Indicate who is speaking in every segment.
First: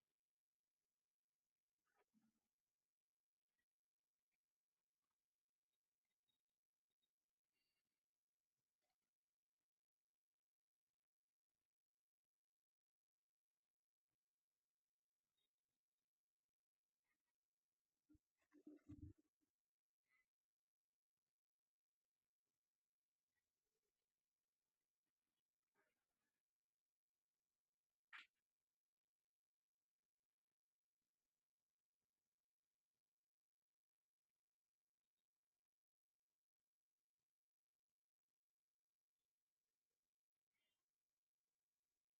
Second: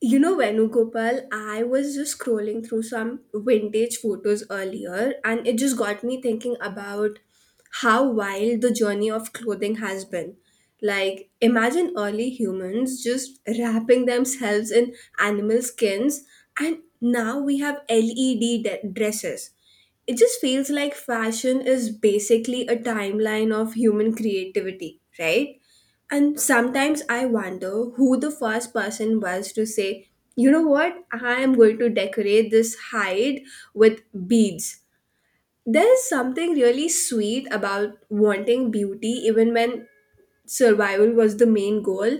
Speaker 1: You know, Venugopal, I was just scrolling through some vintage photos earlier, and it just got me thinking about how wild the journey of clothing has been. Like, imagine early humans just wrapping themselves in animal skins, and now we have LED dresses. It just feels like fashion is basically a timeline of human creativity, right? And sometimes I wonder who the first person was to say, you know what, I am going to decorate this hide with beads. There is something really sweet about wanting beauty even when survival was the main goal.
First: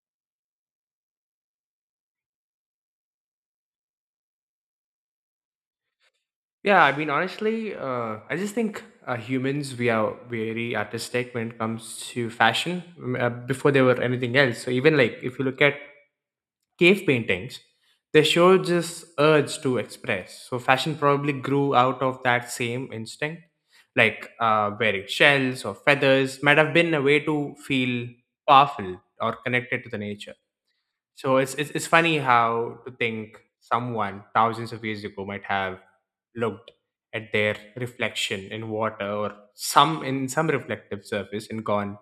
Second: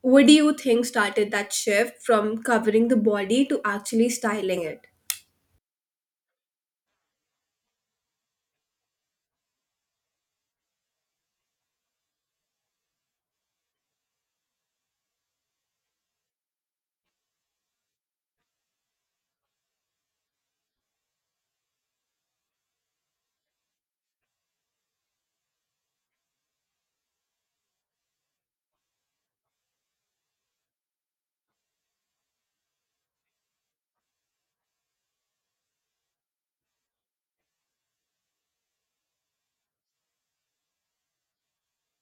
Speaker 1: What do you think started that shift from covering the body to actually styling it?
Speaker 2: Yeah, I mean, honestly, I just think humans we are very artistic when it comes to fashion. Before they were anything else. So even like if you look at cave paintings, they show this urge to express. So fashion probably grew out of that same instinct. Like wearing shells or feathers might have been a way to feel powerful or connected to the nature. So it's funny how to think someone thousands of years ago might have looked at their reflection in water or some in some reflective surface and gone,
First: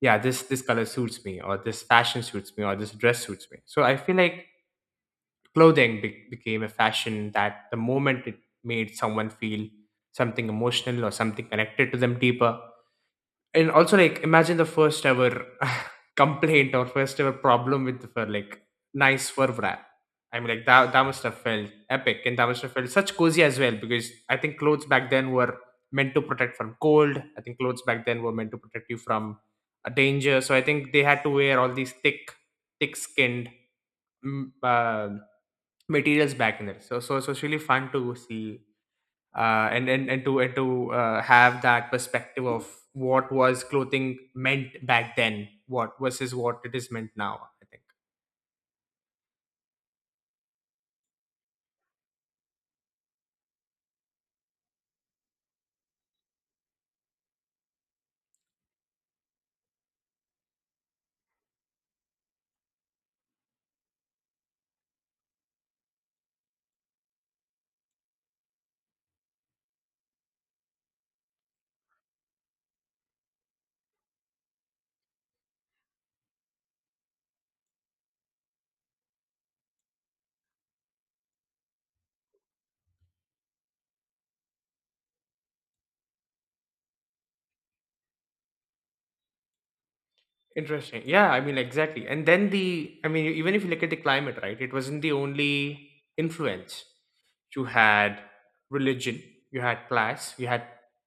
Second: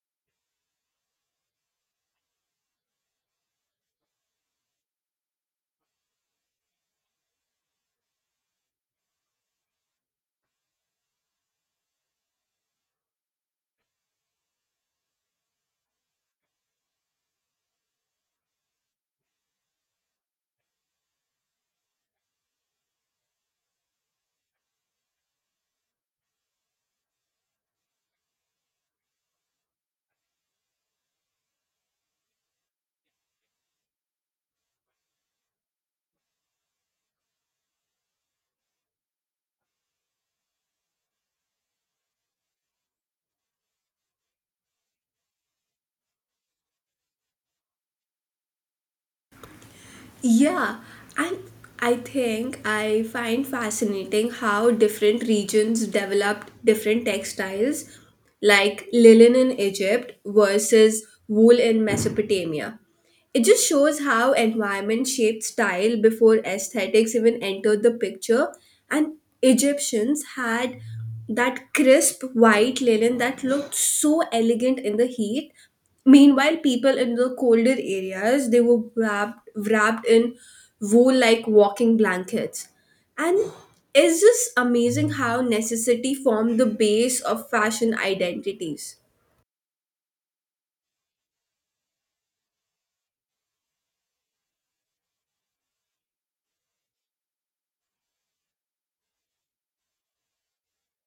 Speaker 2: yeah, this color suits me, or this fashion suits me, or this dress suits me. So I feel like clothing became a fashion that the moment it made someone feel something emotional or something connected to them deeper. And also like imagine the first ever complaint or first ever problem with the fur, like nice fur wrap. I mean, like that must have felt epic, and that must have felt such cozy as well, because I think clothes back then were meant to protect from cold. I think clothes back then were meant to protect you from a danger. So I think they had to wear all these thick skinned mm, uh, materials back in there. So it's really fun to see, and to have that perspective of what was clothing meant back then, what versus what it is meant now, I think.
Speaker 1: Yeah, and I think I find fascinating how different regions developed different textiles, like linen in Egypt versus wool in Mesopotamia. It just shows how environment shaped style before aesthetics even entered the picture, and Egyptians had that crisp white linen that looked so elegant in the heat. Meanwhile, people in the colder areas they were wrapped in wool like walking blankets. And it's just amazing how necessity formed the base of fashion identities.
Speaker 2: Interesting. Yeah, I mean, exactly. And then the I mean, even if you look at the climate, right? It wasn't the only influence. You had religion, you had class, you had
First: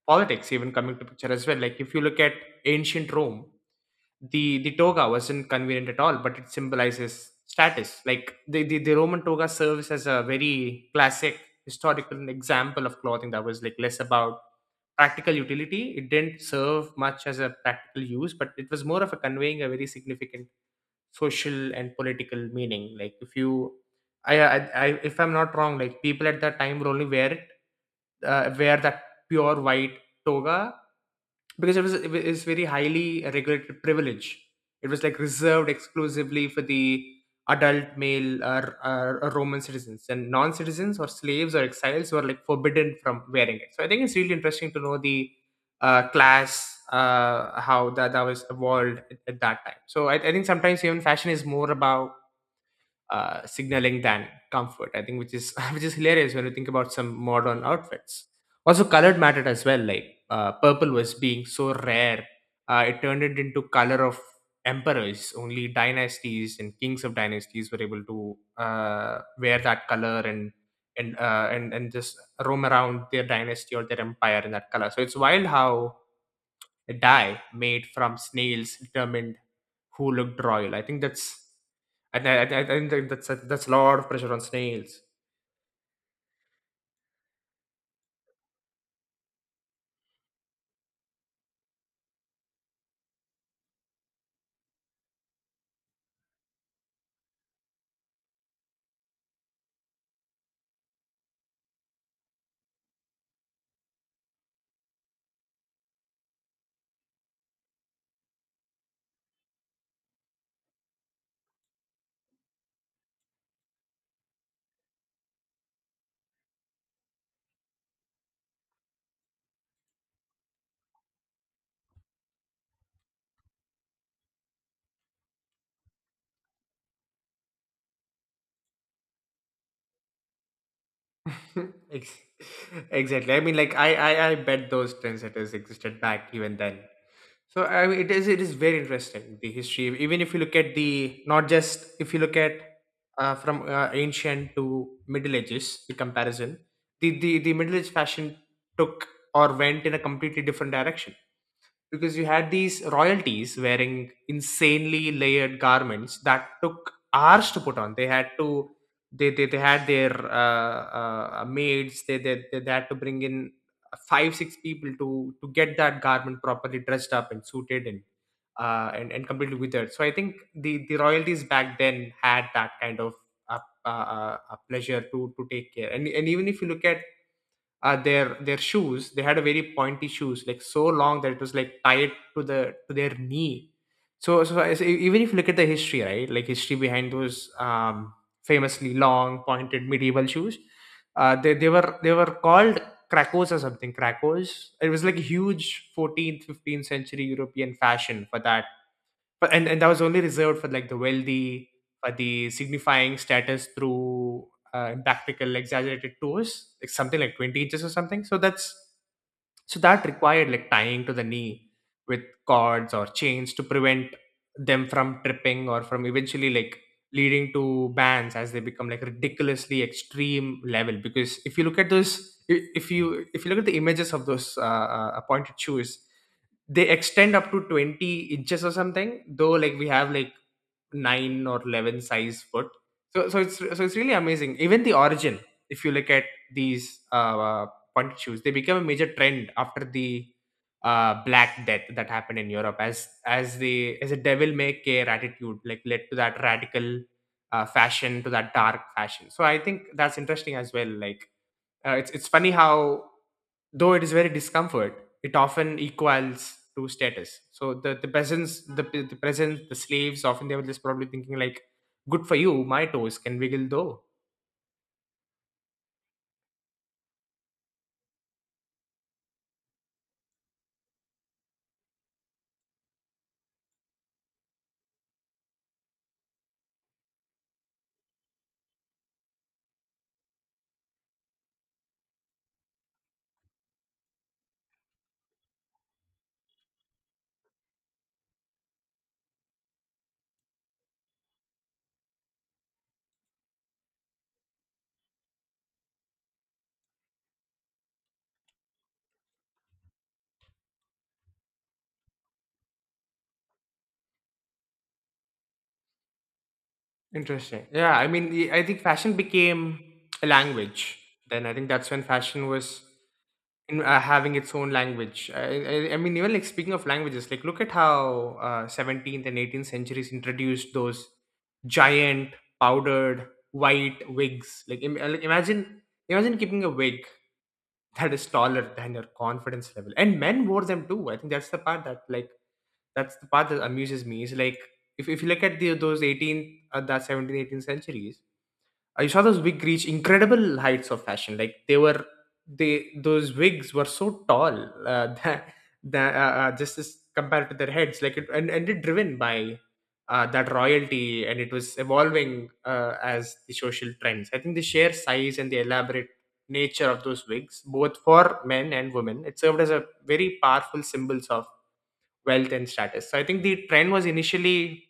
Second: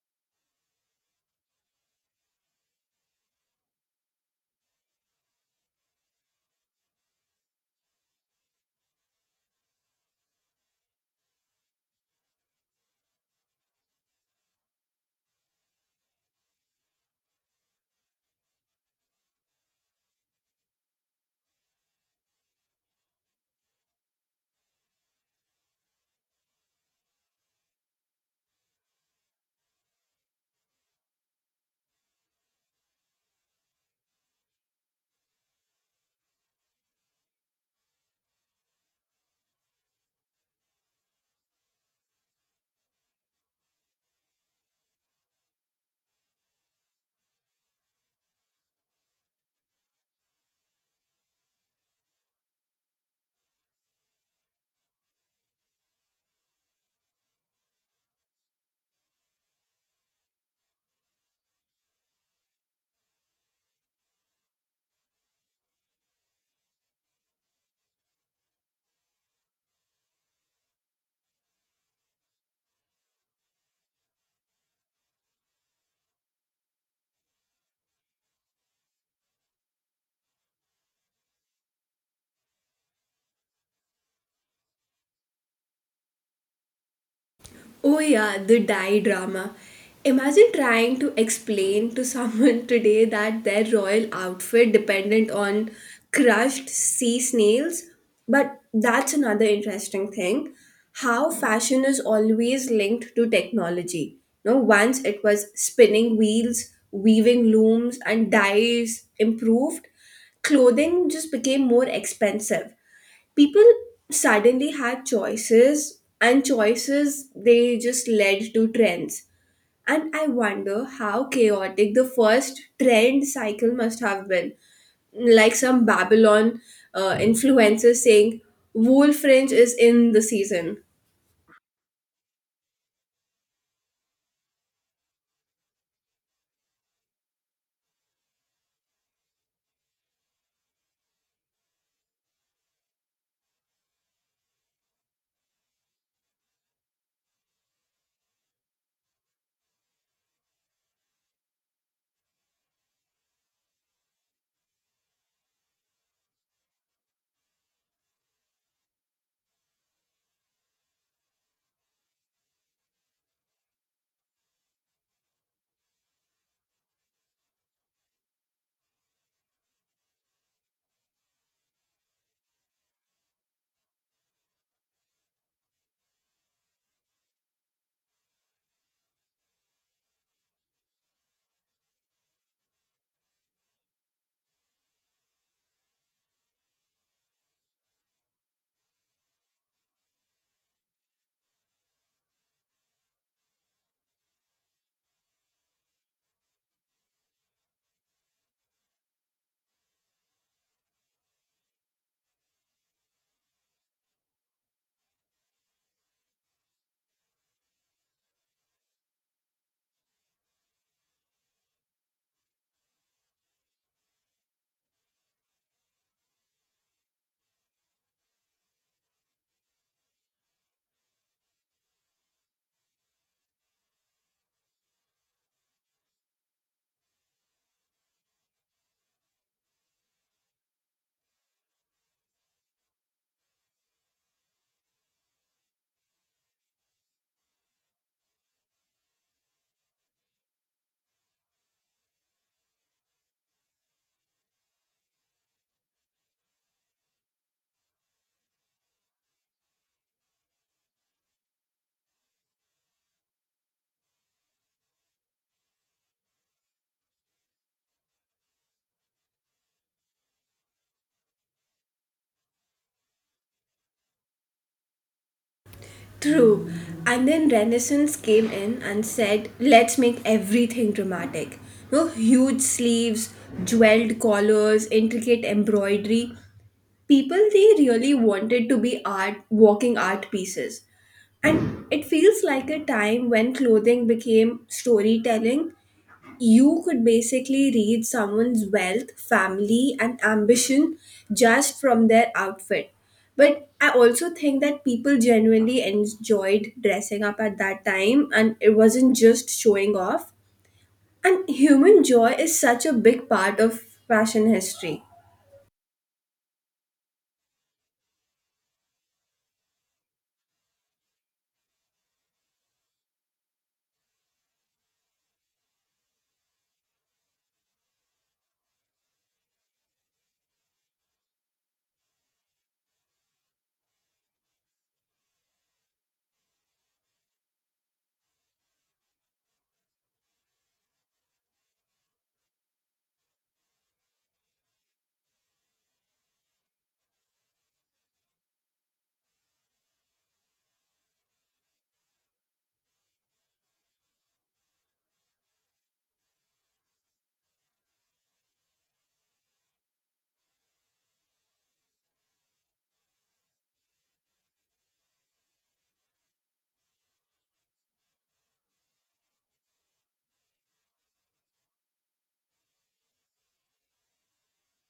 Speaker 2: politics even coming to picture as well. Like if you look at ancient Rome, the toga wasn't convenient at all, but it symbolizes status. Like the Roman toga serves as a very classic historical example of clothing that was like less about practical utility. It didn't serve much as a practical use, but it was more of a conveying a very significant social and political meaning. Like if I, I if I'm not wrong, like people at that time would only wear that pure white toga, because it is very highly regulated privilege. It was like reserved exclusively for the adult male or Roman citizens, and non-citizens or slaves or exiles were like forbidden from wearing it. So I think it's really interesting to know the class, how that was evolved at that time. So I think sometimes even fashion is more about signaling than comfort, I think, which is which is hilarious when you think about some modern outfits. Also, colored mattered as well. Like purple was being so rare, it turned it into color of emperors. Only dynasties and kings of dynasties were able to wear that color, and just roam around their dynasty or their empire in that color. So it's wild how dye made from snails determined who looked royal. I think that's, that's a lot of pressure on snails.
Speaker 1: Oh, yeah, the dye drama. Imagine trying to explain to someone today that their royal outfit dependent on crushed sea snails. But that's another interesting thing how fashion is always linked to technology. No, once it was spinning wheels, weaving looms, and dyes improved, clothing just became more expensive. People suddenly had choices, and choices they just led to trends. And I wonder how chaotic the first trend cycle must have been, like some Babylon influencers saying wool fringe is in the season.
Speaker 2: Ex- exactly. I mean, like I bet those trendsetters existed back even then. So I mean, it is very interesting, the history. Even if you look at the not just if you look at from ancient to Middle Ages, the comparison, the Middle Age fashion took or went in a completely different direction, because you had these royalties wearing insanely layered garments that took hours to put on. They had their maids. They had to bring in five six people to get that garment properly dressed up and suited and completely withered. So I think the royalties back then had that kind of a, a pleasure to take care. And even if you look at their shoes, they had a very pointy shoes, like so long that it was like tied to their knee. So even if you look at the history, right? Like history behind those famously long pointed medieval shoes, they were called krakos or something. Krakos, it was like a huge 14th 15th century European fashion for that. But and that was only reserved for like the wealthy, for the signifying status through impractical exaggerated tours, like something like 20 inches or something. So that's so that required like tying to the knee with cords or chains to prevent them from tripping or from eventually like leading to bans, as they become like ridiculously extreme level. Because if you look at if you look at the images of those pointed shoes, they extend up to 20 inches or something, though like we have like 9 or 11 size foot. So so it's so it's really amazing. Even the origin, if you look at these pointed shoes, they became a major trend after the Black Death that happened in Europe, as the as a devil may care attitude like led to that radical fashion, to that dark fashion. So I think that's interesting as well. Like it's funny how, though it is very discomfort, it often equals to status. So the peasants, the peasants, the slaves, often they were just probably thinking like, "Good for you, my toes can wiggle though."
Speaker 1: True. And then Renaissance came in and said, let's make everything dramatic. No, huge sleeves, jeweled collars, intricate embroidery. People they really wanted to be art, walking art pieces, and it feels like a time when clothing became storytelling. You could basically read someone's wealth, family, and ambition just from their outfit. But I also think that people genuinely enjoyed dressing up at that time, and it wasn't just showing off. And human joy is such a big part of fashion history.
Speaker 2: Interesting. Yeah, I mean, I think fashion became a language. Then I think that's when fashion was having its own language. I mean, even like speaking of languages, like look at how 17th and 18th centuries introduced those giant powdered white wigs. Like, imagine keeping a wig that is taller than your confidence level, and men wore them too. I think that's the part that amuses me. Is like if you look at the those 18th uh, that 17th 18th centuries, I saw those wig reach incredible heights of fashion. Like they those wigs were so tall, that just as compared to their heads. Like it and it driven by that royalty, and it was evolving as the social trends. I think the sheer size and the elaborate nature of those wigs, both for men and women, it served as a very powerful symbols of wealth and status. So I think the trend was initially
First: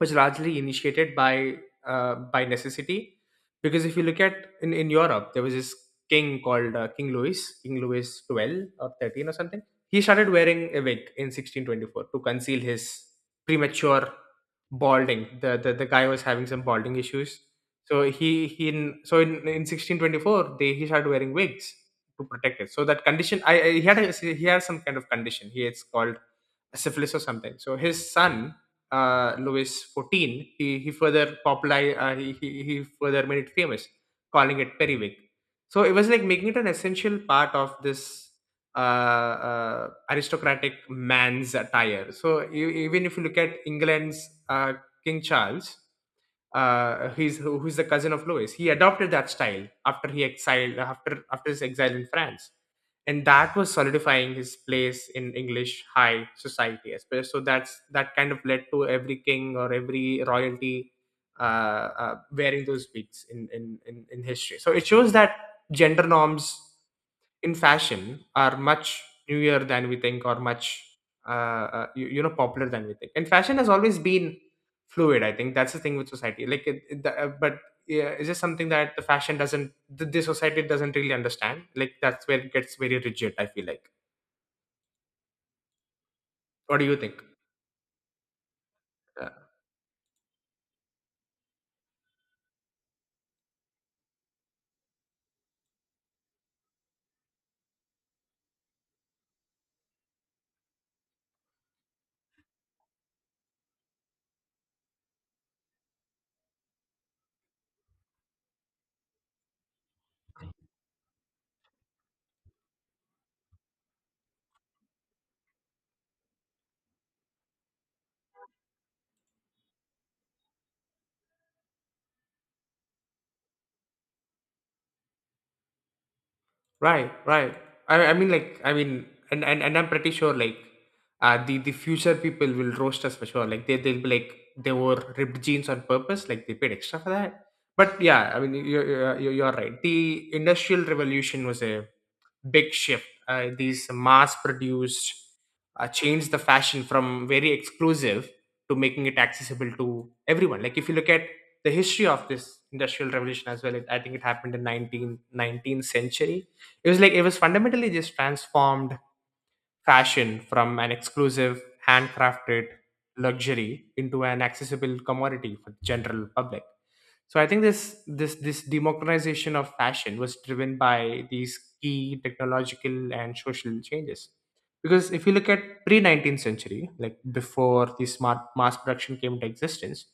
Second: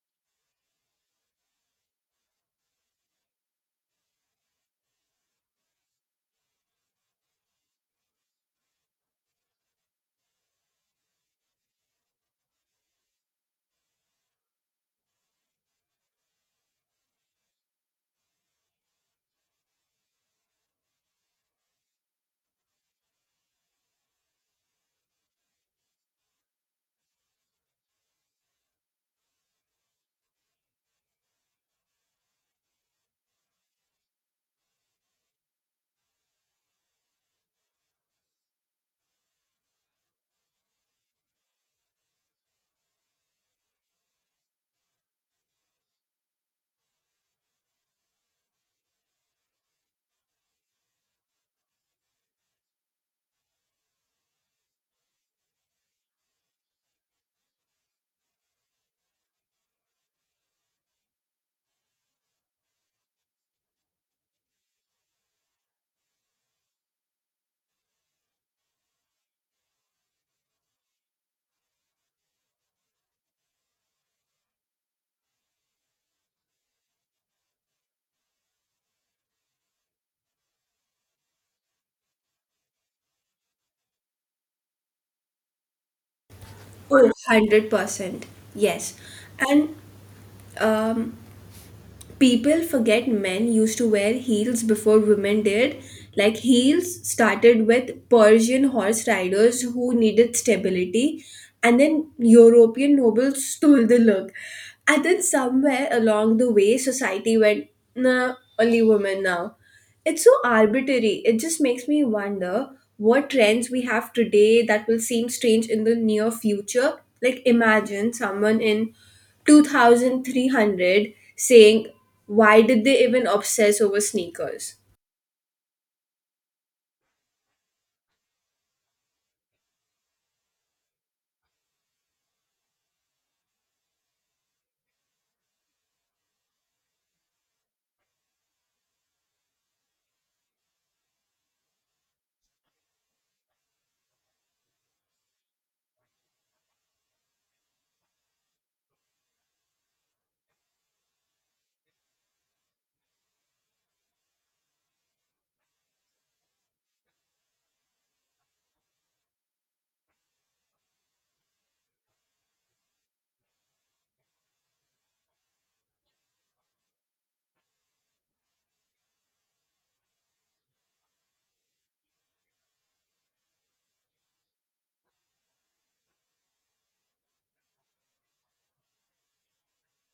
Speaker 2: was largely initiated by necessity, because if you look at, in Europe there was this king called King Louis 12 or 13 or something. He started wearing a wig in 1624 to conceal his premature balding. The guy was having some balding issues, so he in, so in 1624 they he started wearing wigs to protect it. So that condition, I he had he had some kind of condition. He It's called syphilis or something. So his son, Louis XIV, he further he further made it famous, calling it periwig. So it was like making it an essential part of this aristocratic man's attire. So even if you look at England's King Charles, who's the cousin of Louis. He adopted that style after his exile in France, and that was solidifying his place in English high society. So that's that kind of led to every king or every royalty wearing those wigs in history. So it shows that gender norms in fashion are much newer than we think, or much uh, popular than we think, and fashion has always been fluid. I think that's the thing with society. Like but yeah, it's just something that the society doesn't really understand. Like that's where it gets very rigid, I feel like. What do you
Speaker 1: Oh,
Speaker 2: think?
Speaker 1: 100%. Yes.
Speaker 2: Uh,
Speaker 1: And people forget men used to wear heels before women did. Like, heels started with Persian horse riders who needed stability, and then European nobles stole the look. And then somewhere along the way, society went, nah, only women now. It's so arbitrary. It just makes me wonder what trends we have today that will seem strange in the near future. Like, imagine someone in 2300 saying, why did they even obsess over sneakers?
Speaker 2: Right, right. I mean, like, and I'm pretty sure, like, the future people will roast us for sure. Like, they'll be like, they wore ripped jeans on purpose, like they paid extra for that. But yeah, I mean, you're right. The Industrial Revolution was a big shift. These mass produced changed the fashion from very exclusive to making it accessible to everyone. Like if you look at the history of this industrial revolution as well, I think it happened in 19th century. It was like it was fundamentally just transformed fashion from an exclusive handcrafted luxury into an accessible commodity for the general public. So I think this democratization of fashion was driven by these key technological and social changes, because if you look at pre 19th century, like, before the smart mass production came into existence,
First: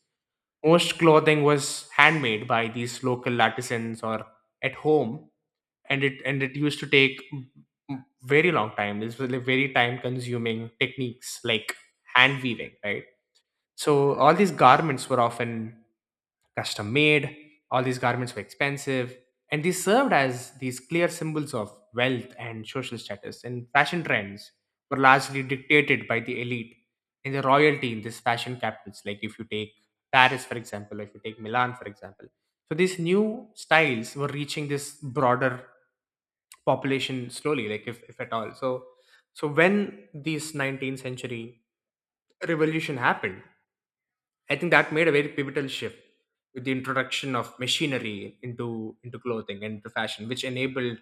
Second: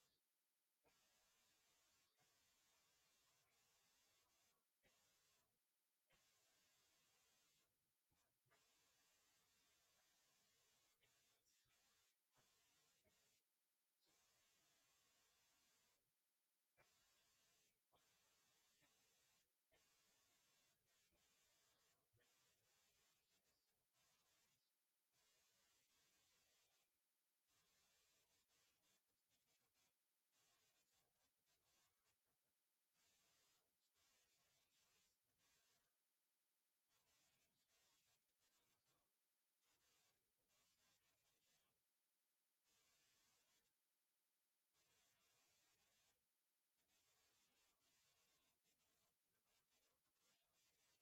Speaker 2: most clothing was handmade by these local artisans or at home, and it used to take very long time. This was like very time consuming techniques like hand weaving, right? So all these garments were often custom made, all these garments were expensive, and these served as these clear symbols of wealth and social status. And fashion trends were largely dictated by the elite and the royalty in these fashion capitals. Like if you take Paris, for example, if you take Milan, for example. So these new styles were reaching this broader population slowly, like, if at all. So when this 19th century revolution happened, I think that made a very pivotal shift with the introduction of machinery into clothing and into fashion, which enabled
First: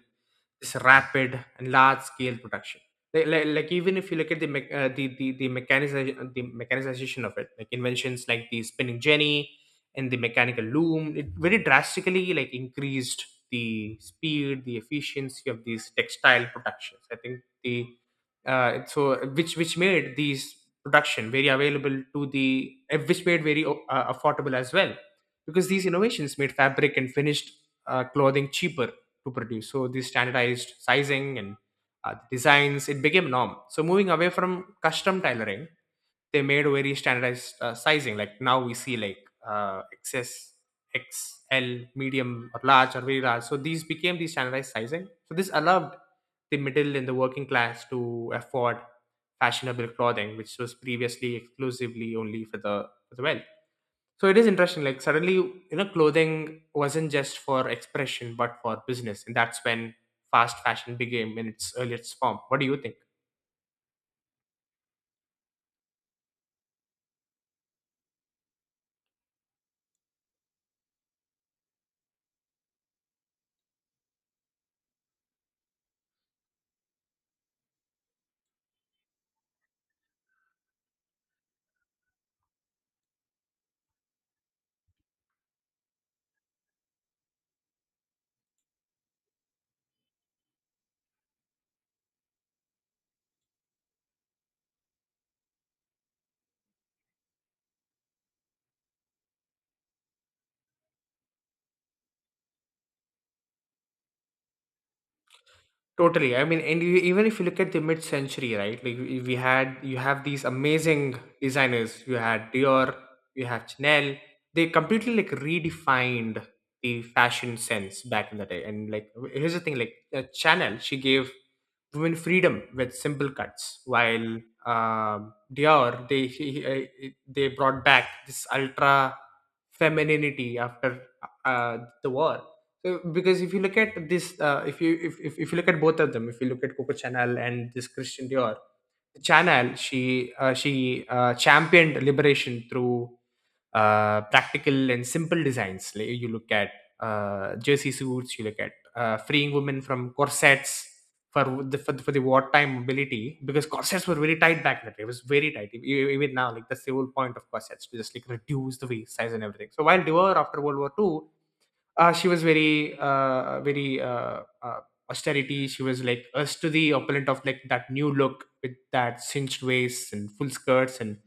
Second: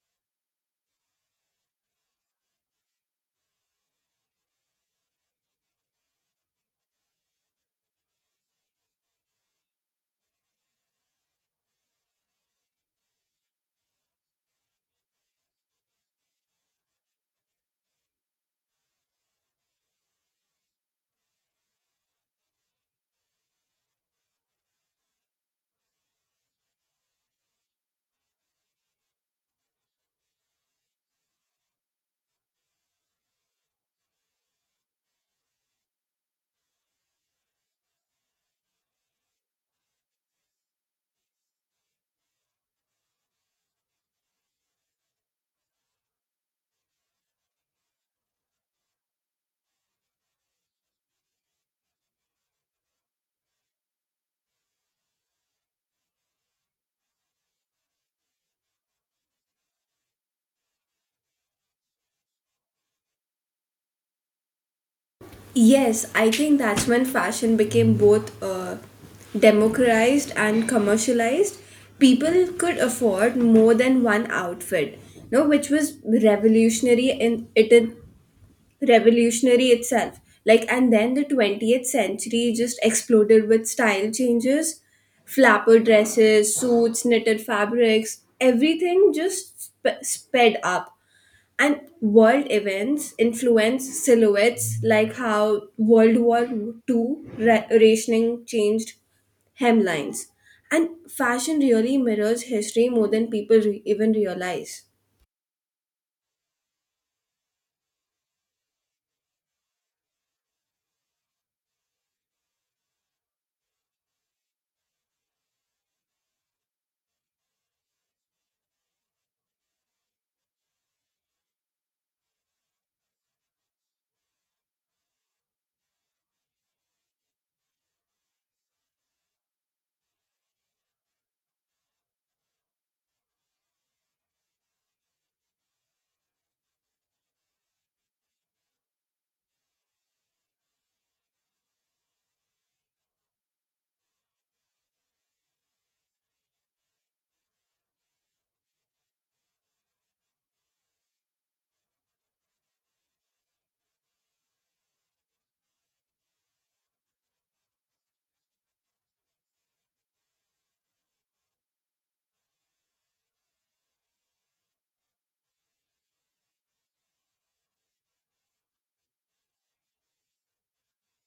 Speaker 2: this rapid and large scale production. Like even if you look at the mechanization of it, like inventions like the spinning jenny and the mechanical loom, it very drastically like increased the speed, the efficiency of these textile productions. I think the, so which made these production very available to the, which made very affordable as well, because these innovations made fabric and finished clothing cheaper to produce. So the standardized sizing and designs, it became norm, so moving away from custom tailoring, they made very standardized sizing. Like, now we see like xs, xl, medium or large or very large, so these became the standardized sizing, so this allowed the middle and the working class to afford fashionable clothing which was previously exclusively only for the wealth. So it is interesting, like, suddenly, you know, clothing wasn't just for expression but for business, and that's when fast fashion became in its earliest form. What do you think?
Speaker 1: Yes, I think that's when fashion became both democratized and commercialized. People could afford more than one outfit, no, which was revolutionary in it, revolutionary itself. Like, and then the 20th century just exploded with style changes. Flapper dresses, suits, knitted fabrics, everything just sped up, and world events influenced silhouettes, like how World War Two rationing changed hemlines. And fashion really mirrors history more than people even realize.
Speaker 2: Totally. I mean, and you, even if you look at the mid-century, right? Like, you have these amazing designers. You had Dior, you have Chanel. They completely like redefined the fashion sense back in the day. And like, here's the thing. Like, Chanel, she gave women freedom with simple cuts, while Dior, they he- it- they brought back this ultra femininity after the war. So, because if you look at this, if you look at both of them, if you look at Coco Chanel and this Christian Dior, Chanel, she championed liberation through practical and simple designs. Like, you look at jersey suits, you look at freeing women from corsets for the wartime mobility, because corsets were very tight back then. It was very tight. Even now, like, that's the whole point of corsets, to just like reduce the waist size and everything. So while Dior after World War Two, she was very very austerity, she was like us to the opponent of like that new look with that cinched waist and full skirts and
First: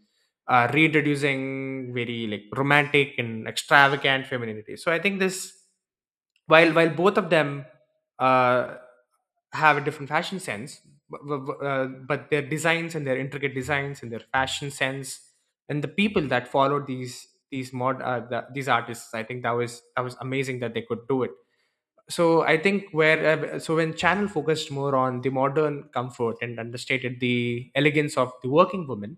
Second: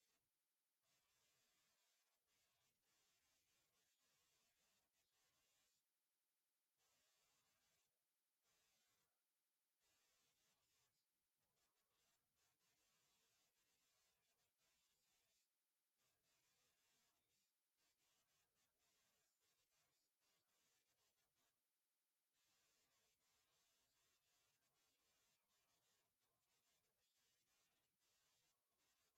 Speaker 2: reintroducing very like romantic and extravagant femininity. So I think this, while both of them, uh, have a different fashion sense, but their designs and their intricate designs and their fashion sense and the people that followed these artists, I think that was amazing that they could do it. So I think where so when channel focused more on the modern comfort and understated the elegance of the working woman,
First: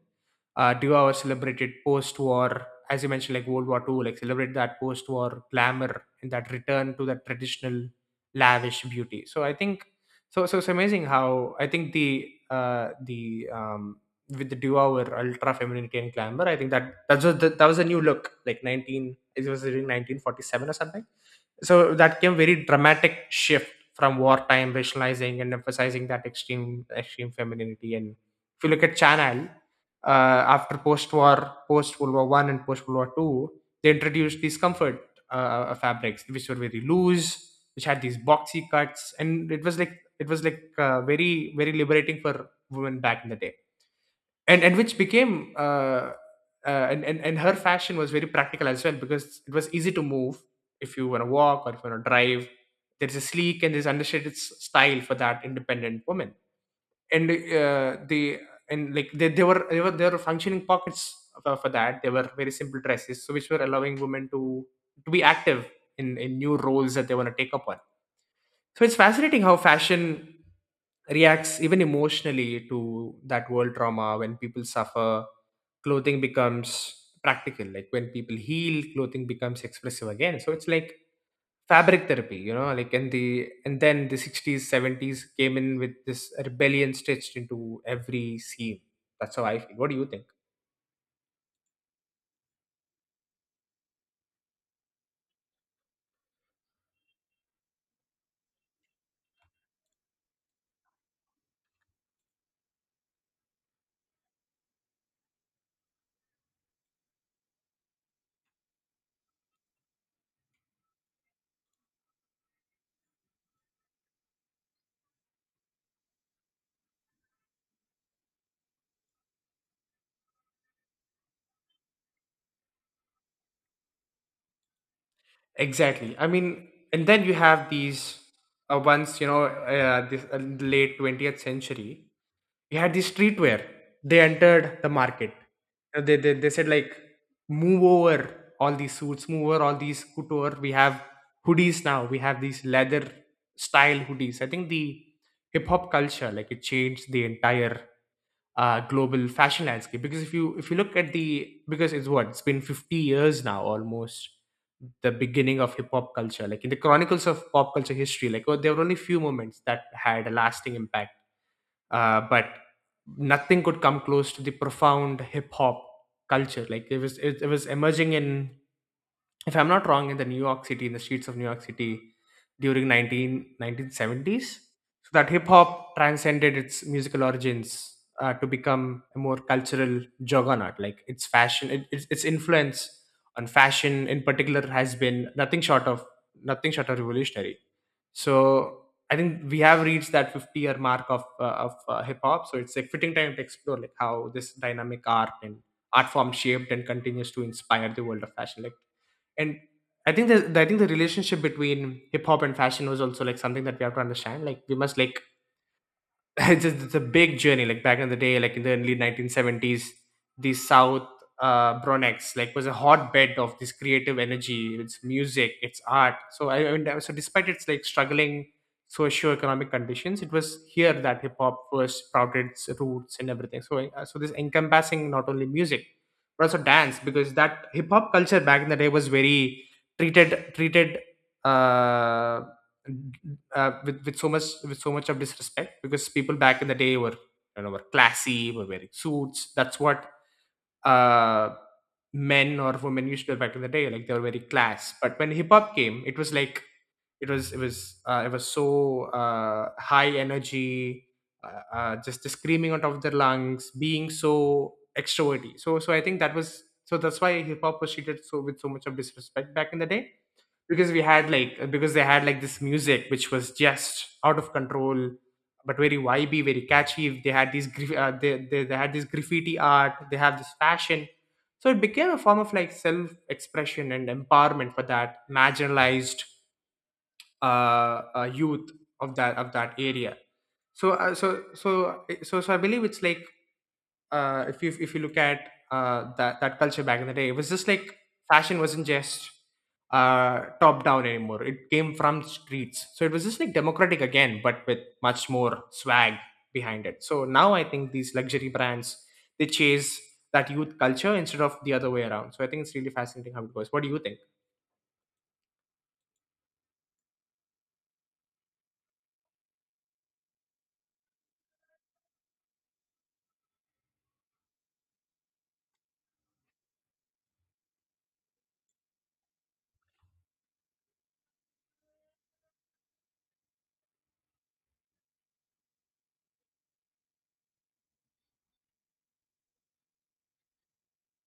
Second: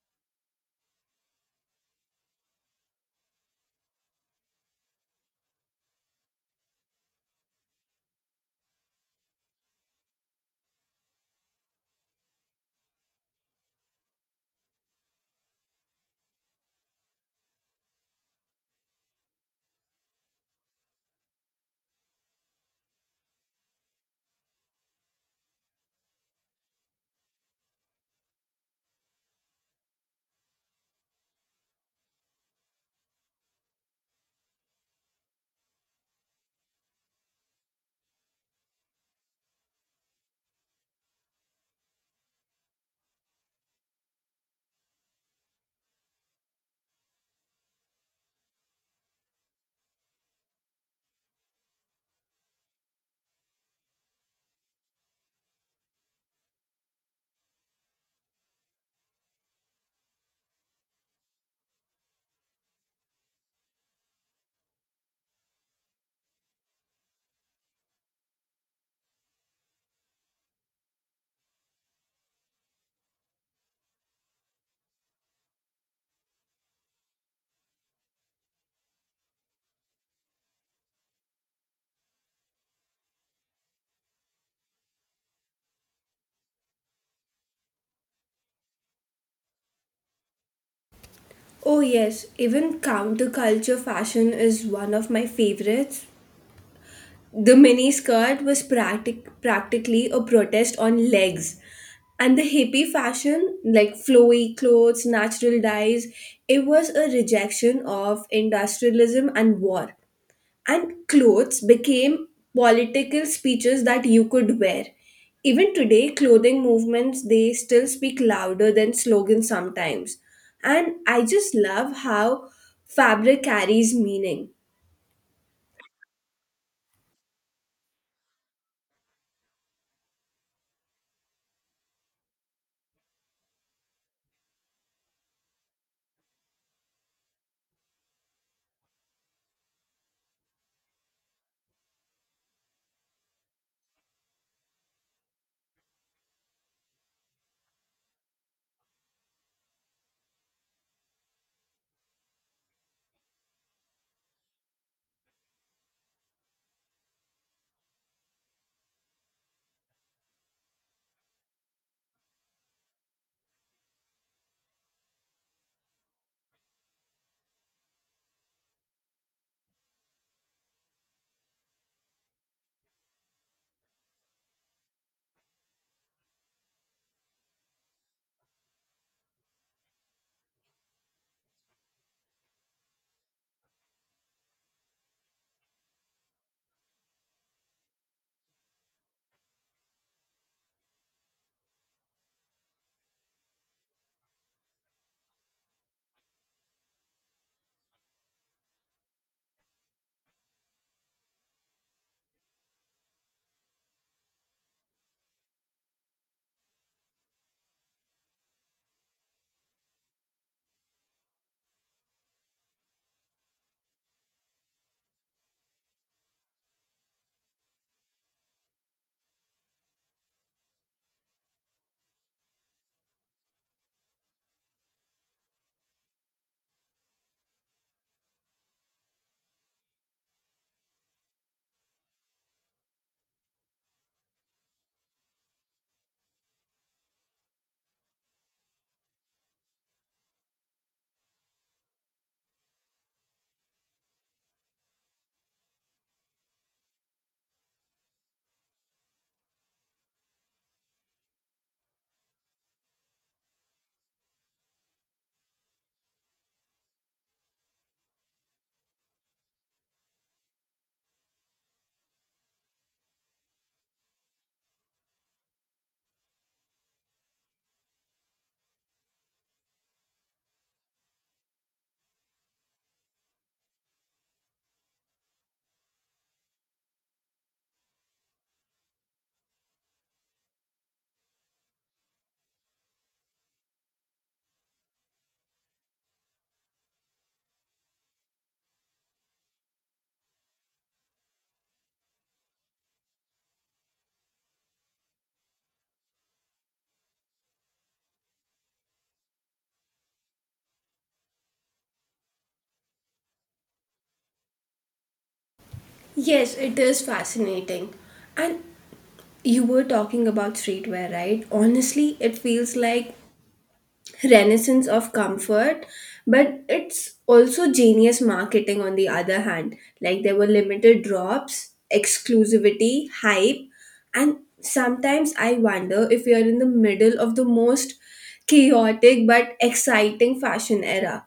Speaker 2: do our celebrated post-war, as you mentioned, like World War II, like celebrate that post-war glamour and that return to that traditional lavish beauty. So I think so. So it's amazing how I think the with the do-over ultra femininity and glamour, I think that was a new look. Like 19, it was during 1947 or something. So that came very dramatic shift from wartime rationalizing and emphasizing that extreme femininity, and if you look at Chanel, after post-war, post-World War One, and post-World War Two, they introduced these comfort fabrics, which were very loose, which had these boxy cuts, and it was like very, very liberating for women back in the day, and which became. And her fashion was very practical as well, because it was easy to move. If you want to walk or if you want to drive, there's a sleek and there's understated style for that independent woman, and they were functioning pockets for that. They were very simple dresses, so which were allowing women to be active in new roles that they want to take up on. So it's fascinating how fashion reacts even emotionally to that world trauma. When people suffer, clothing becomes practical. Like, when people heal, clothing becomes expressive again. So it's like fabric therapy, you know, like, and then the 60s, 70s came in with this rebellion stitched into every scene. That's how I feel. What do you think?
Speaker 1: Oh, yes, even counterculture fashion is one of my favorites. The mini skirt was practically a protest on legs. And the hippie fashion, like flowy clothes, natural dyes, it was a rejection of industrialism and war, and clothes became political speeches that you could wear. Even today, clothing movements they still speak louder than slogans sometimes. And I just love how fabric carries meaning.
Speaker 2: Exactly. I mean, and then you have these, once, you know, this late 20th century, you had these streetwear. They entered the market. They said, like, move over all these suits, move over all these couture. We have hoodies now. We have these leather style hoodies. I think the hip hop culture, like, it changed the entire global fashion landscape, because if you look at the, because it's what, it's been 50 years now almost, the beginning of hip hop culture, like, in the chronicles of pop culture history, like, oh, there were only few moments that had a lasting impact. But nothing could come close to the profound hip hop culture. Like it was, it was emerging in, if I'm not wrong, in the New York City, in the streets of New York City during nineteen nineteen seventies. So that hip hop transcended its musical origins, to become a more cultural juggernaut. Like its fashion, its influence on fashion in particular has been nothing short of revolutionary. So I think we have reached that 50-year mark of hip hop. So it's a fitting time to explore like how this dynamic art form shaped and continues to inspire the world of fashion. Like, and I think the relationship between hip hop and fashion was also like something that we have to understand. Like we must, like, it's, it's a big journey. Like back in the day, like in the early 1970s, the South Bronx, like, was a hotbed of this creative energy. It's music, it's art. So I mean, so despite its like struggling socio-economic conditions, it was here that hip hop first sprouted its roots and everything. So, this encompassing not only music but also dance, because that hip hop culture back in the day was very treated uh with so much of disrespect, because people back in the day were, you know, were classy, were wearing suits. That's what uh, men or women used to do back in the day. Like, they were very class. But when hip hop came, it was like it was so high energy, just the screaming out of their lungs, being so extroverted. So I think that was, that's why hip hop was treated so with so much of disrespect back in the day, because we had like because they had like this music which was just out of control, but very vibey, very catchy. They had these graf- they had this graffiti art, they have this fashion. So it became a form of like self expression and empowerment for that marginalized, uh, youth of that area. So I believe it's like, if you look at, that culture back in the day, it was just like fashion wasn't just, top down anymore. It came from streets, so it was just like democratic again, but with much more swag behind it. So now I think these luxury brands, they chase that youth culture instead of the other way around. So I think it's really fascinating how it goes. What do you think?
Speaker 1: Yes, it is fascinating. And you were talking about streetwear, right? Honestly, it feels like renaissance of comfort, but it's also genius marketing on the other hand. Like, there were limited drops, exclusivity, hype, and sometimes I wonder if we are in the middle of the most chaotic but exciting fashion era.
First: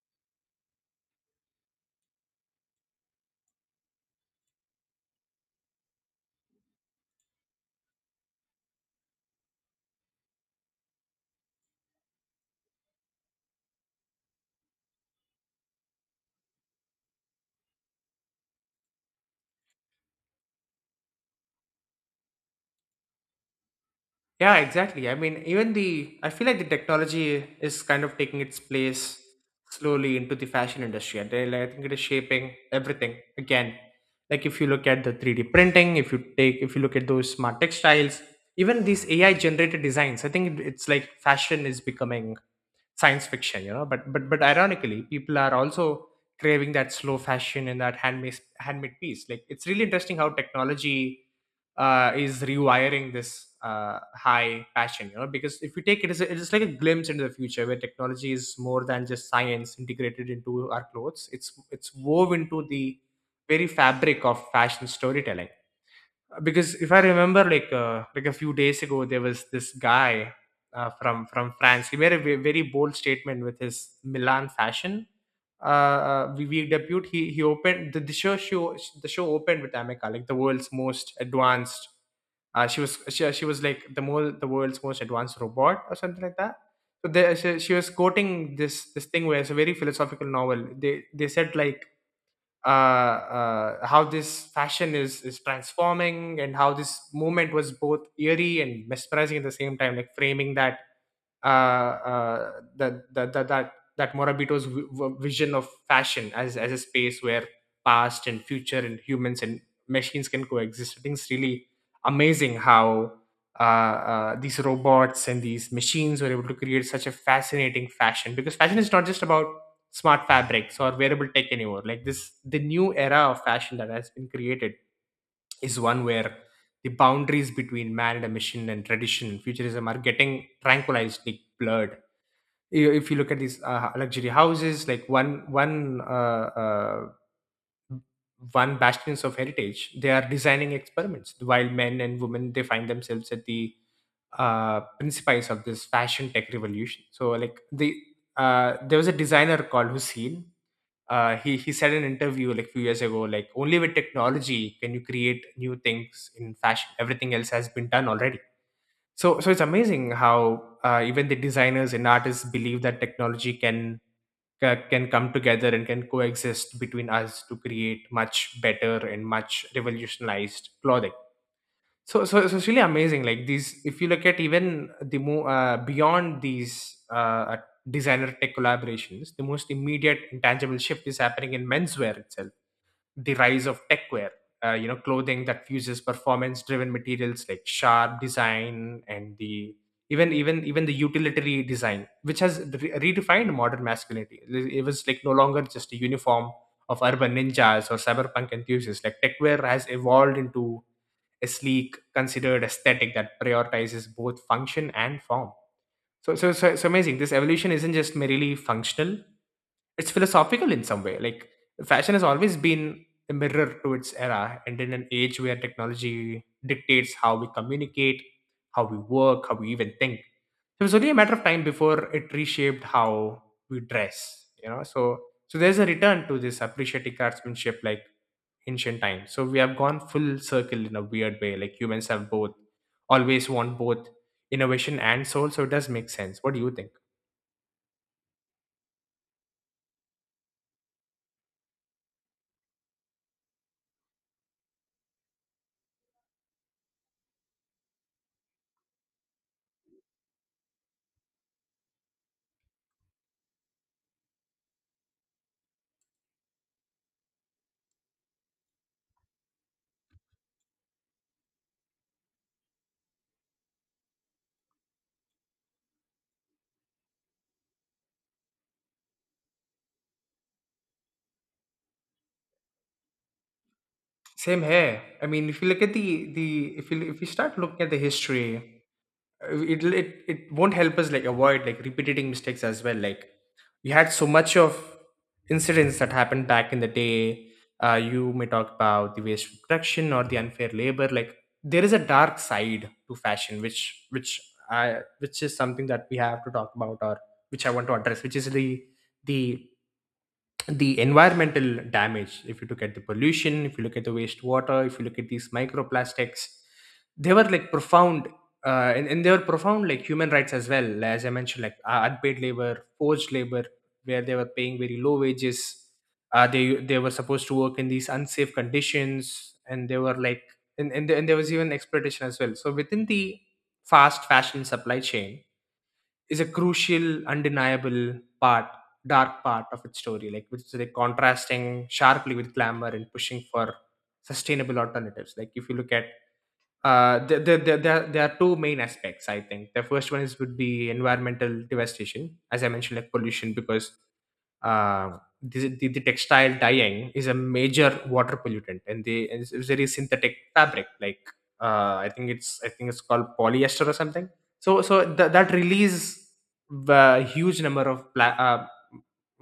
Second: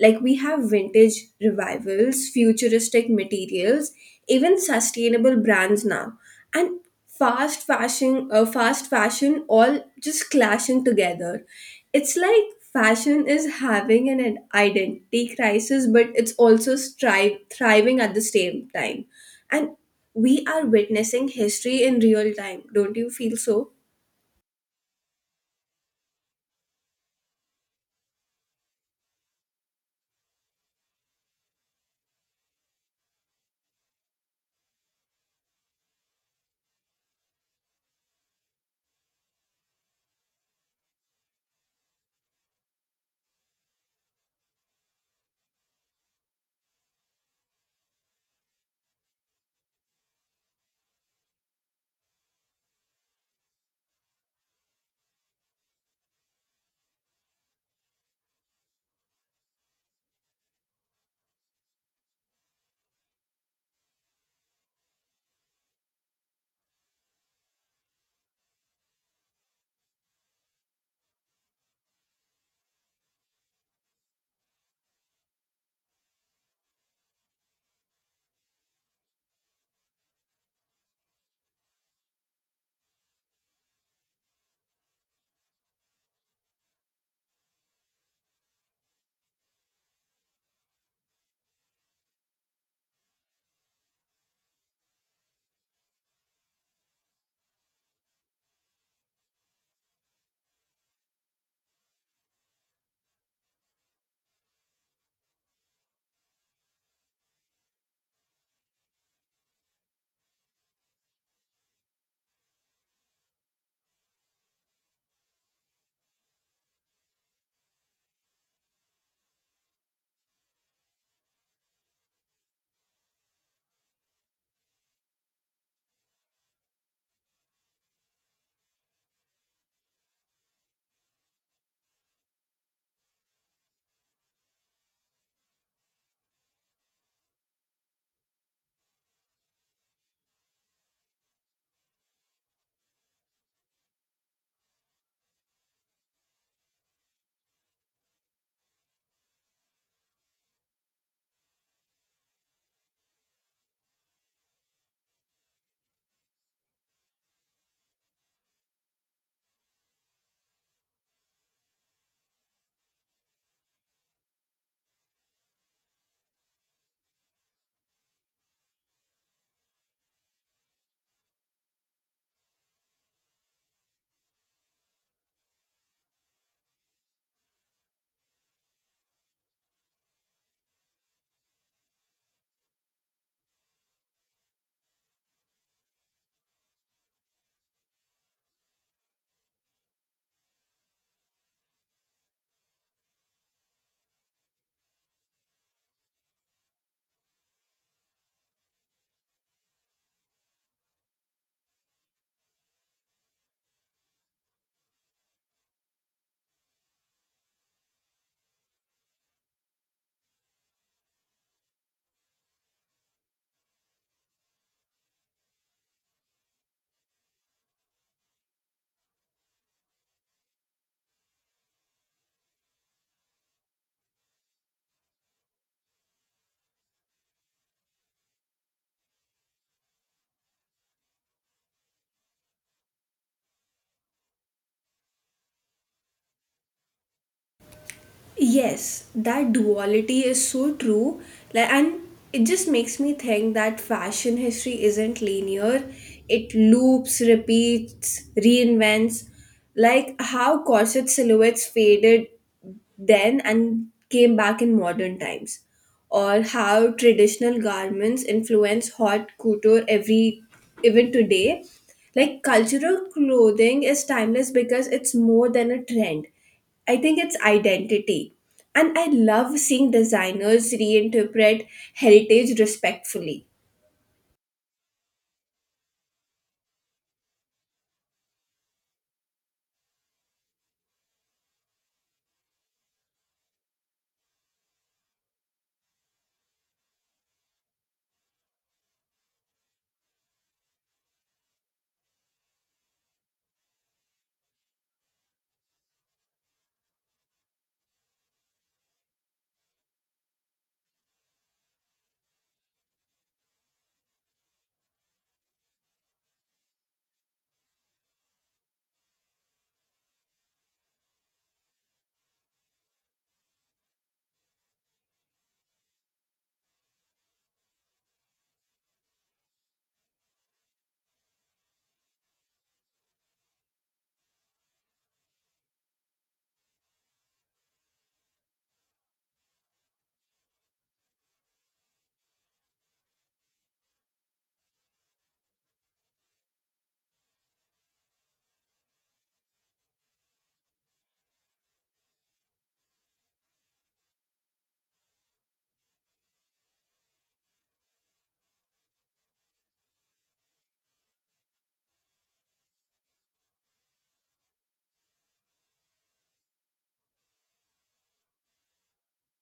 Speaker 1: Like, we have vintage revivals, futuristic materials, even sustainable brands now, and fast fashion, fast fashion, all just clashing together. It's like fashion is having an identity crisis, but it's also thriving at the same time, and we are witnessing history in real time. Don't you feel so?
Speaker 2: Yeah, exactly. I mean, even the I feel like the technology is kind of taking its place slowly into the fashion industry, and like, I think it is shaping everything again. Like if you look at the 3D printing, if you look at those smart textiles, even these AI generated designs, I think it's like fashion is becoming science fiction, you know, but ironically people are also craving that slow fashion and that handmade piece. Like it's really interesting how technology is rewiring this high passion, you know, because if you take it as a, it's like a glimpse into the future where technology is more than just science integrated into our clothes. It's woven into the very fabric of fashion storytelling. Because if I remember, like a few days ago, there was this guy from France. He made a very bold statement with his Milan fashion. We debut. He opened the show. Opened with Amica, like the world's most advanced. She was like the world's most advanced robot or something like that. So there, she was quoting this thing where it's a very philosophical novel. They said like how this fashion is transforming and how this movement was both eerie and mesmerizing at the same time, like framing that uh, uh, that, that that that that Morabito's vision of fashion as a space where past and future and humans and machines can coexist. I think it's really amazing how these robots and these machines were able to create such a fascinating fashion, because fashion is not just about smart fabrics or wearable tech anymore. Like this the new era of fashion that has been created is one where the boundaries between man and a machine and tradition and futurism are getting tranquilized, like blurred. If you look at these luxury houses, like one bastions of heritage, they are designing experiments. While men and women they find themselves at the principles of this fashion tech revolution. So like the there was a designer called Hussein. He said in an interview like few years ago, like only with technology can you create new things in fashion. Everything else has been done already. So it's amazing how even the designers and artists believe that technology can can come together and can coexist between us to create much better and much revolutionized clothing. So it's really amazing. Like these, if you look at even the more beyond these designer tech collaborations, the most immediate intangible shift is happening in menswear itself, the rise of techwear. You know, clothing that fuses performance driven materials like sharp design and the even the utilitary design, which has redefined modern masculinity. It was like no longer just a uniform of urban ninjas or cyberpunk enthusiasts. Like techwear has evolved into a sleek, considered aesthetic that prioritizes both function and form. So it's amazing. This evolution isn't just merely functional; it's philosophical in some way. Like fashion has always been a mirror to its era, and in an age where technology dictates how we communicate, how we work, how we even think, it was only a matter of time before it reshaped how we dress. You know, so there's a return to this appreciative craftsmanship, like ancient times. So we have gone full circle in a weird way. Like humans have both, always want both innovation and soul. So it does make sense. What do you think?
Speaker 1: Yes, that duality is so true. Like, and it just makes me think that fashion history isn't linear. It loops, repeats, reinvents. Like how corset silhouettes faded then and came back in modern times, or how traditional garments influence hot couture every even today. Like, cultural clothing is timeless because it's more than a trend. I think it's identity. And I love seeing designers reinterpret heritage respectfully.
Speaker 2: Same here. I mean, if you look at the if you start looking at the history, it won't help us like avoid like repeating mistakes as well. Like we had so much of incidents that happened back in the day. You may talk about the waste production or the unfair labor. Like there is a dark side to fashion which i which is something that we have to talk about, or which I want to address, which is the the environmental damage. If you look at the pollution, if you look at the wastewater, if you look at these microplastics, they were like profound. And they were profound like human rights as well, as I mentioned, like unpaid labor, forced labor, where they were paying very low wages. They were supposed to work in these unsafe conditions, and they were like and there was even exploitation as well. So within the fast fashion supply chain is a crucial, undeniable part, dark part of its story, like which is like contrasting sharply with glamour and pushing for sustainable alternatives. Like if you look at there are two main aspects, I think. The first one is would be environmental devastation, as I mentioned, like pollution, because the textile dyeing is a major water pollutant, and they and it's very synthetic fabric. Like I think it's called polyester or something. So that release a huge number of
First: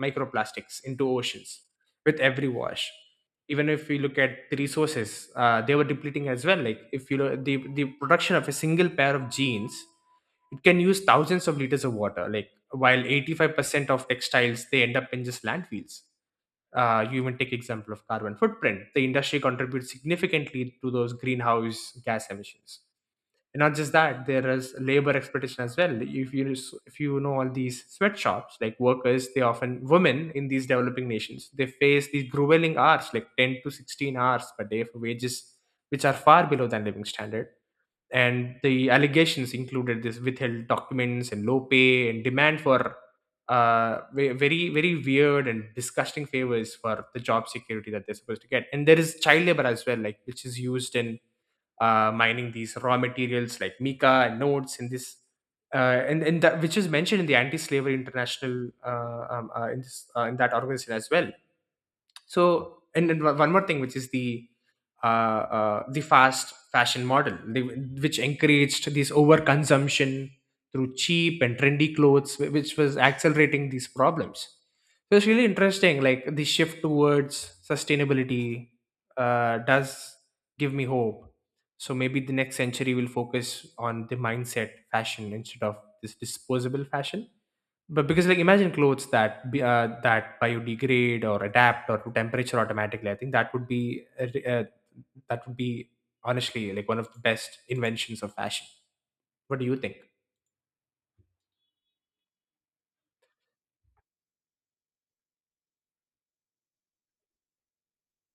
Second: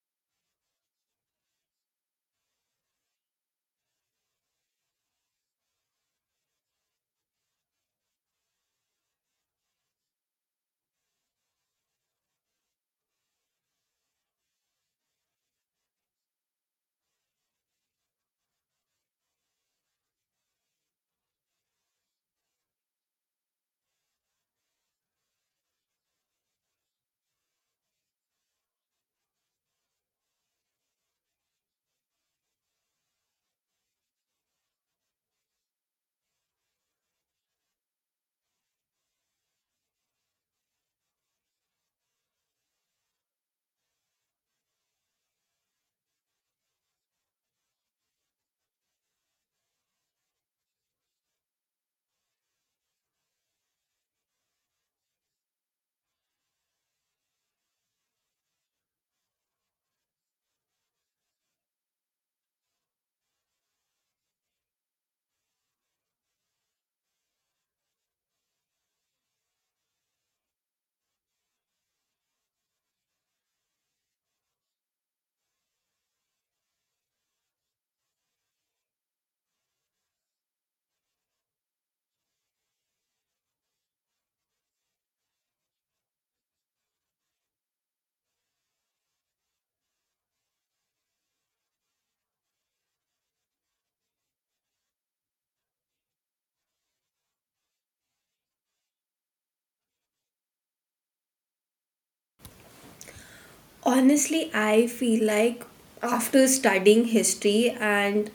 Speaker 2: microplastics into oceans with every wash. Even if we look at the resources, they were depleting as well. Like if you look the production of a single pair of jeans, it can use thousands of liters of water, like while 85% of textiles they end up in just landfills. You even take example of carbon footprint, the industry contributes significantly to those greenhouse gas emissions. And not just that, there is labor exploitation as well. If you if you know all these sweatshops, like workers, they often women in these developing nations, they face these grueling hours, like 10 to 16 hours per day, for wages which are far below than living standard. And the allegations included this withheld documents and low pay and demand for very weird and disgusting favors for the job security that they're supposed to get. And there is child labor as well, like which is used in mining these raw materials like mica and nodes and this uh, and that, which is mentioned in the anti-slavery international in this in that organization as well. So and then one more thing, which is uh, the fast fashion model, the, which encouraged this overconsumption through cheap and trendy clothes, which was accelerating these problems. So it's really interesting, like the shift towards sustainability does give me hope. So maybe the next century will focus on the mindset fashion instead of this disposable fashion. But because like imagine clothes that biodegrade or adapt or to temperature automatically, I think that would be that would be honestly like one of the best inventions of fashion. What do you think?
Speaker 1: Honestly, I feel like after studying history and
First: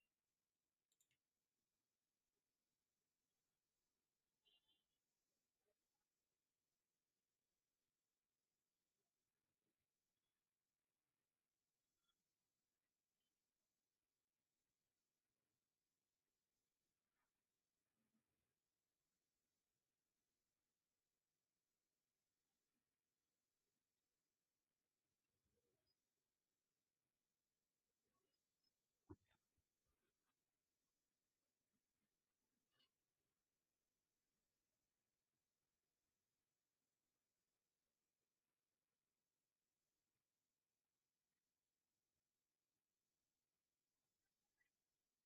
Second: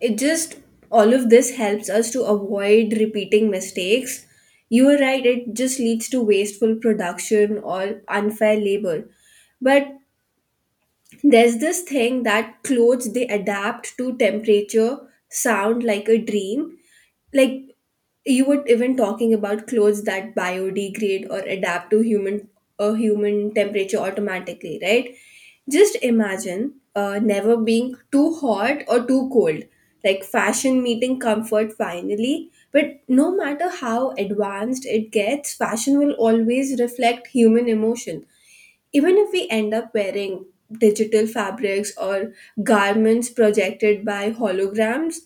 Speaker 1: it just all of this helps us to avoid repeating mistakes. You are right, it just leads to wasteful production or unfair labor. But there's this thing that clothes they adapt to temperature sound like a dream. Like, you were even talking about clothes that biodegrade or adapt to human human temperature automatically, right? Just imagine never being too hot or too cold, like fashion meeting comfort finally. But no matter how advanced it gets, fashion will always reflect human emotion. Even if we end up wearing digital fabrics or garments projected by holograms,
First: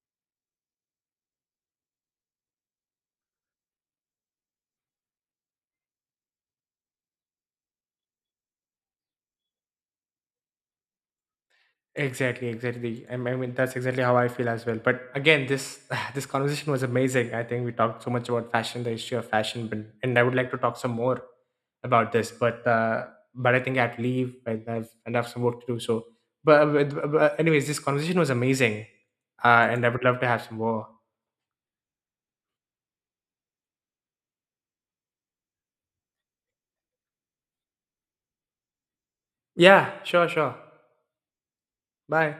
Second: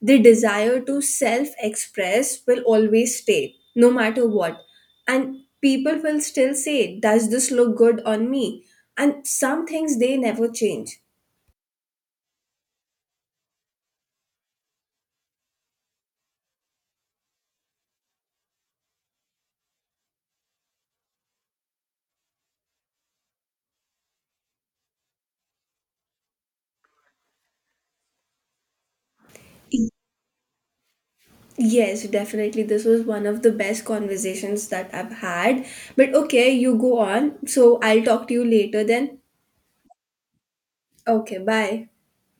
Speaker 1: the desire to self express will always stay, no matter what. And people will still say, does this look good on me? And some things they never change.
Speaker 2: Exactly, exactly. I mean, that's exactly how I feel as well. But again, this this conversation was amazing. I think we talked so much about fashion, the history of fashion, but, and I would like to talk some more about this. But I think I'd leave, and I've some work to do. So, but, but anyways, this conversation was amazing, and I would love to have some more.
Speaker 1: Yes, definitely. This was one of the best conversations that I've had. But okay, you go on. So I'll talk to you later then.
Speaker 2: Yeah, sure.
Speaker 1: Okay, bye.
Speaker 2: Bye.